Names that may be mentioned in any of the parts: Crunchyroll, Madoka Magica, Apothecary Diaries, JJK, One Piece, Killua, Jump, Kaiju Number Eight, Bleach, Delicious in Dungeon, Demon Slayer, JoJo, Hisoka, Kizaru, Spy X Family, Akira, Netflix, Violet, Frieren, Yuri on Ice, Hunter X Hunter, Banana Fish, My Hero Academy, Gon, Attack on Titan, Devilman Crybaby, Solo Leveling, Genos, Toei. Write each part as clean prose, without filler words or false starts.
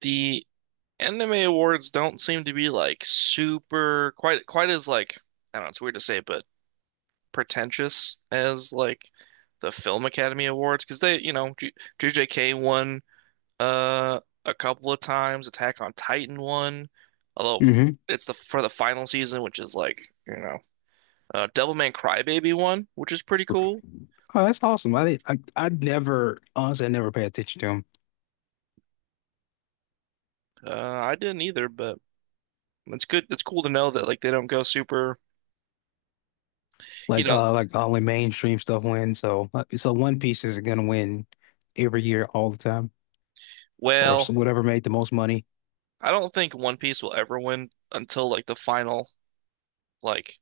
The anime awards don't seem to be like super quite as like, I don't know, it's weird to say, but pretentious as like the Film Academy Awards because, they, J JJK won a couple of times, Attack on Titan won, although Hmm. it's the, for the final season, which is like, Devilman Crybaby won, which is pretty cool. Oh, that's awesome. I did, I never honestly I never pay attention to them. Uh I didn't either, but it's good. It's cool to know that like they don't go super, you Like know, uh like only mainstream stuff wins. So One Piece is gonna win every year all the time or so well. whatever made the most money. I don't think One Piece will ever win until like the final, like,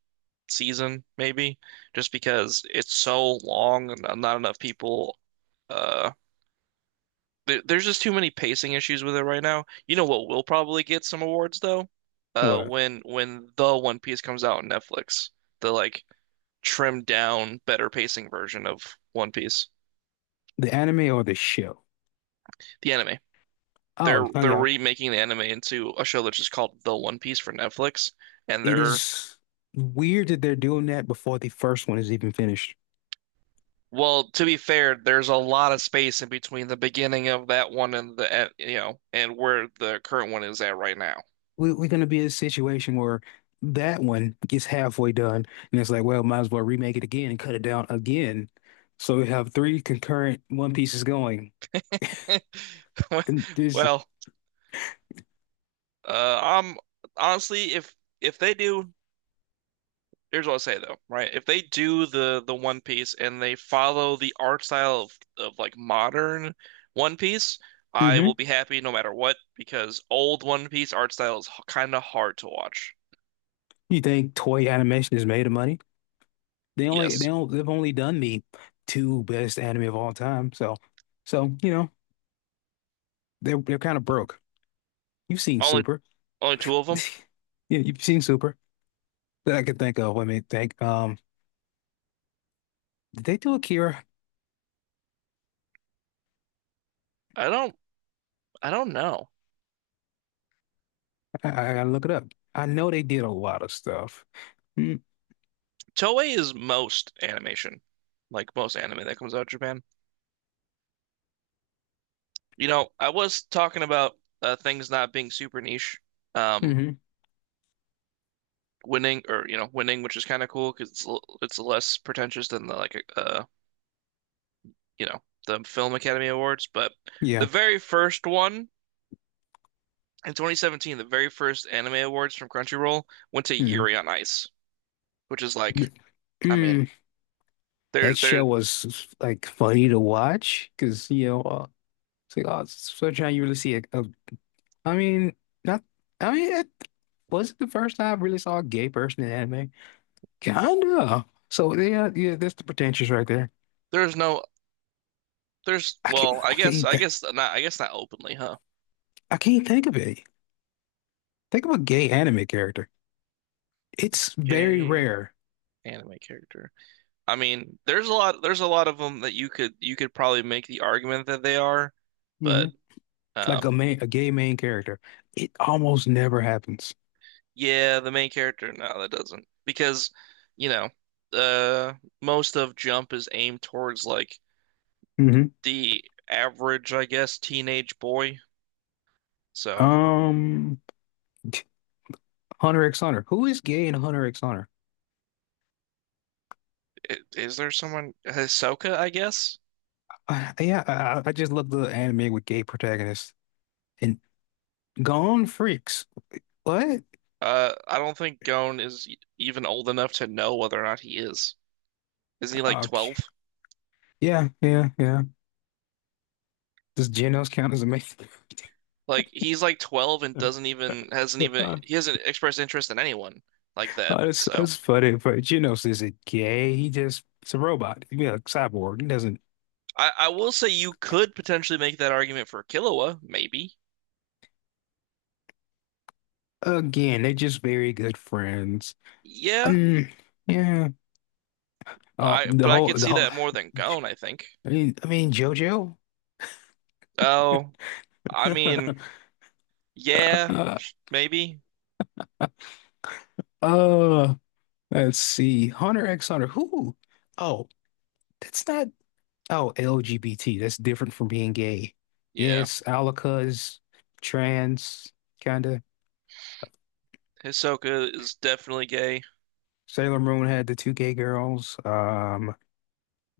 season, maybe, just because it's so long and not enough people. Uh, there's just too many pacing issues with it right now. You know what will probably get some awards though? What? when the One Piece comes out on Netflix, the like trimmed down, better pacing version of One Piece, The anime or the show? the anime. They're Oh, they're yeah. remaking the anime into a show that's just called The One Piece for Netflix, and It they're— is weird that they're doing that before the first one is even finished. well, to be fair, there's a lot of space in between the beginning of that one and the and, you know, and where the current one is at right now. We're gonna be in a situation where that one gets halfway done, and it's like, well, might as well remake it again and cut it down again. So we have three concurrent One Pieces going. And there's, Well, I'm— honestly, if they do, here's what I'll say though, right? If they do the— the One Piece and they follow the art style of like modern One Piece, I will hmm be happy no matter what because old One Piece art style is kind of hard to watch. You think toy animation is made of money? They only they Yes, don't they've only done the two best anime of all time. So, they're kind of broke. You've seen only Super, only two of them. yeah, you've seen Super that I can think of. Let me think. Did they do Akira? I don't I don't know. I gotta look it up. I know they did a lot of stuff. Toei is most animation, like most anime that comes out of Japan. You know, I was talking about things not being super niche. Um, Hmm. winning or, winning, which is kind of cool because it's it's less pretentious than the like you know the Film Academy Awards. But the Yeah. very first one in 2017, the very first anime awards from Crunchyroll went to Mm. Yuri on Ice, which is like, Th- I mean, Mm. there That there show was like funny to watch because it's like, oh, it's such how you really see it. Mean, not. I mean, it was it the first time I really saw a gay person in anime? Kinda. So yeah, yeah. That's the pretentious right there. there's no there's I can't. well, I I guess can't I think. guess not I guess not openly, huh? I can't think of it. Think of a gay anime character. It's very Okay. rare. Anime character. I mean, there's a lot of them that you could probably make the argument that they are, Hmm. but Like a um main, a gay main character. It almost never happens. yeah, the main character, no, that doesn't. Because, you know, uh most of Jump is aimed towards like Hmm. the average, I guess, teenage boy. So, Um. Hunter X Hunter. Who is gay in Hunter X Hunter? Is there someone— Hisoka, I guess? Yeah, I just love the anime with gay protagonists and Gone Freaks. What? I don't think Gon is even old enough to know whether or not he is. Isn't he like 12? Okay. Yeah, yeah, yeah. Does Genos count as a man? Like he's like 12 and doesn't even— hasn't even— he hasn't expressed interest in anyone like that. uh, that's So that's funny, but Genos isn't gay. He just It's a robot. Yeah, a cyborg. He doesn't. I will say you could potentially make that argument for Killua, maybe. Again, they're just very good friends. Yeah, Um, yeah. Oh, I— the but I whole, could the see whole. that more than Gon, I think. I mean, JoJo. Oh, I mean, yeah, uh, maybe. uh, Let's see. Hunter X Hunter. Who? Oh, that's not. Oh, LGBT. That's different from being gay. Yeah. Yes, Alaka is trans, kind of. Hisoka is definitely gay. Sailor Moon had the two gay girls.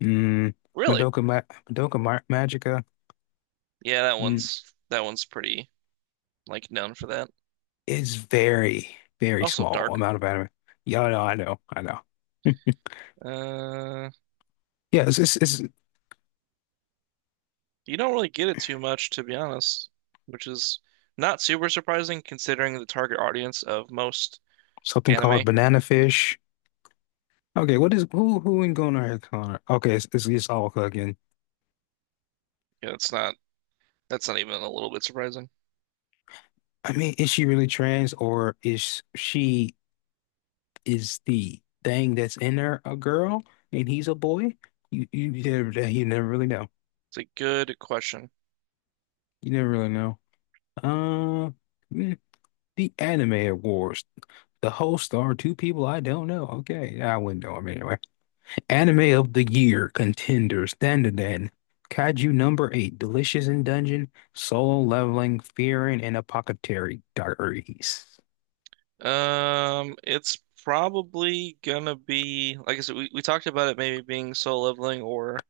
mm, Really? Madoka, Ma Madoka Ma Magica. Yeah, that Mm, one's that one's pretty like known for that. it's very, very Also small dark. amount of anime. Yeah, I know, I know, I know. Uh, Yeah, it's you don't really get it too much, to be honest, which is not super surprising considering the target audience of most something anime. called Banana Fish. Okay, what is who in Hunter X Hunter? Okay, it's Alaka again. Yeah, it's not— that's not even a little bit surprising. I mean, is she really trans, or is the thing that's in her a girl and he's a boy? You never really know. It's a good question. You never really know. Uh, mm, the Anime Awards. The hosts are two people I don't know. Okay, I wouldn't know them anyway. Anime of the Year contenders: Dandadan, Kaiju Number Eight, Delicious in Dungeon, Solo Leveling, Fearing, and Apothecary Diaries, It's probably gonna be, like I said, we talked about it maybe being Soul Leveling or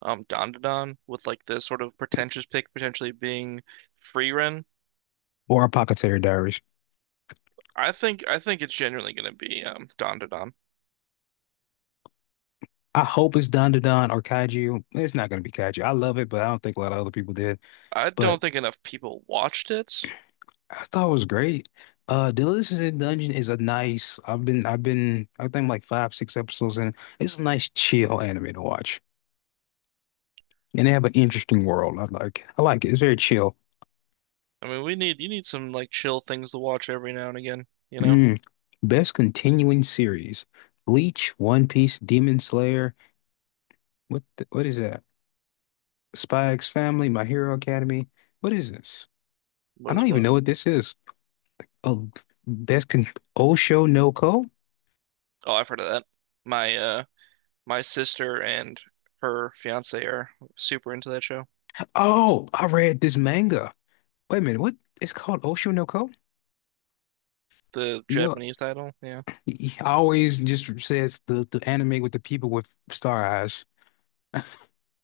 Dandadan, with like the sort of pretentious pick potentially being Frieren. or Apothecary Diaries. I think it's genuinely gonna be Dandadan. I hope it's Don Don or Kaiju. It's not gonna be Kaiju. I love it, but I don't think a lot of other people did. I don't But think enough people watched it. I thought it was great. Delicious in Dungeon is a nice. I think like five, six episodes in. It's a nice chill anime to watch, and they have an interesting world. I like it. It's very chill. I mean, we need— you need some like chill things to watch every now and again, you know? Mm. Best continuing series: Bleach, One Piece, Demon Slayer. What is that? Spy X Family, My Hero Academy. What is this? What I is don't even what? know what this is. Oh, that's con Osho no Ko? Oh, I've heard of that. My my sister and her fiance are super into that show. Oh, I read this manga. Wait a minute, what? It's called Osho no Ko? The You know, Japanese title, yeah. I always just says the anime with the people with star eyes.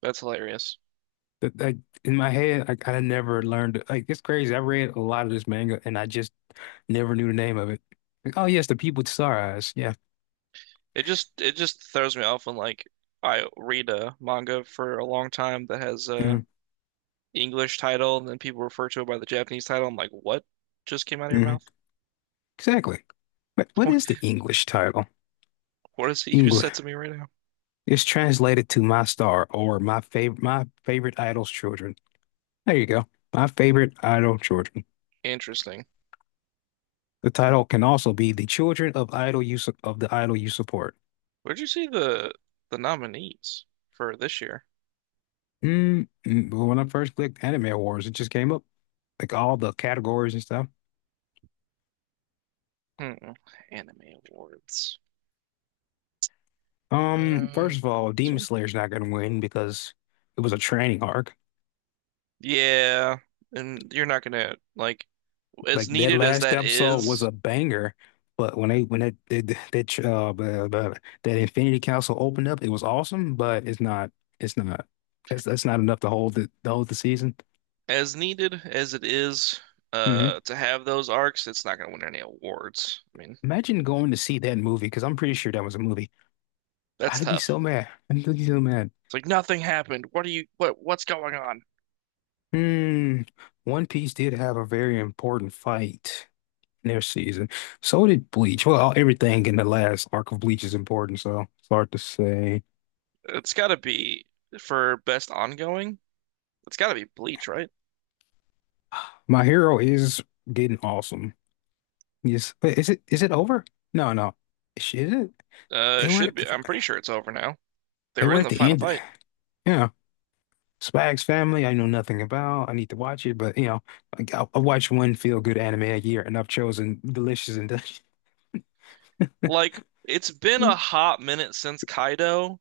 That's hilarious. But like in my head, I never learned. Like, it's crazy. I read a lot of this manga and I just never knew the name of it. Like, oh yes, the people with star eyes. Yeah, It just throws me off when like I read a manga for a long time that has mm-hmm. a English title and then people refer to it by the Japanese title. I'm like, what just came out of your Mm-hmm. mouth? Exactly. But what What— is the English title? what is it you just said English. to me right now? It's translated to My Star, or My Favorite Idol's Children. There you go. My favorite idol children. Interesting. The title can also be The Children of the Idol You Support. Where'd you see the— the nominees for this year? But when I first clicked Anime Awards, it just came up like all the categories and stuff. Hmm. Anime awards. Um, First of all, this Demon one? Slayer's not gonna win because it was a training arc. Yeah, and you're not gonna like— as Like, that needed as last that episode was is, a banger, but when they, when that blah, blah, blah, that Infinity Council opened up, it was awesome, but it's not, it's not that's not enough to hold the, season. as needed as it is, Mm-hmm. To have those arcs, it's not gonna win any awards. I mean, Imagine going to see that movie, because I'm pretty sure that was a movie. that's I'd be tough. so mad. I'd be so mad. It's like nothing happened. What are you? What— what's going on? Hmm. One Piece did have a very important fight in their season. So did Bleach. Well, everything in the last arc of Bleach is important, so it's hard to say. It's gotta be for best ongoing. It's gotta be Bleach, right? My Hero is getting awesome. Yes. Wait, is it, is it over? No, no. Is it? It They were should be. I'm pretty sure it's over now. They they were were in at the the final end. fight. Yeah. Spags Family, I know nothing about. I need to watch it, but like, I watch one feel-good anime a year, and I've chosen Delicious and Delicious. Like, it's been a hot minute since Kaido.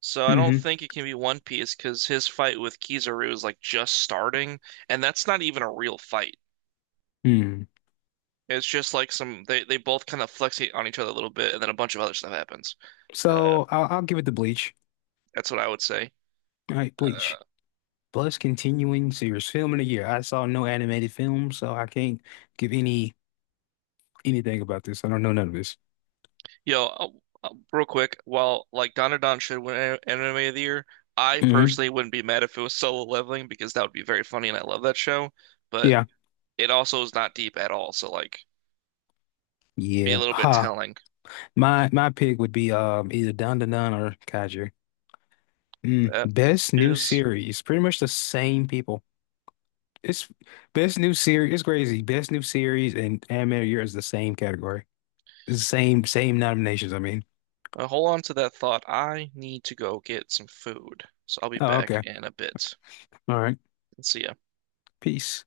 So I don't Hmm. think it can be One Piece because his fight with Kizaru is like just starting, and that's not even a real fight. Hmm. It's just like some— they both kind of flex on each other a little bit, and then a bunch of other stuff happens. Uh, So I'll give it to Bleach. that's what I would say. All right, Uh, Bleach. Plus continuing series film in a year. I saw no animated film, so I can't give any anything about this. I don't know none of this. yo, real quick, while like Dandadan should win Anime of the Year, I Hmm. personally wouldn't be mad if it was Solo Leveling because that would be very funny, and I love that show. But Yeah. it also is not deep at all, so like— be a Yeah. little bit Ha. telling. My pick would be either Dandadan or Kaiju. Mm. That Best new is. series. Pretty much the same people. It's best new series. It's crazy. Best new series and animated year is the same category. It's the same nominations. I mean. Hold on to that thought. I need to go get some food. So I'll be Oh, back okay. in a bit. All right. See ya. Peace.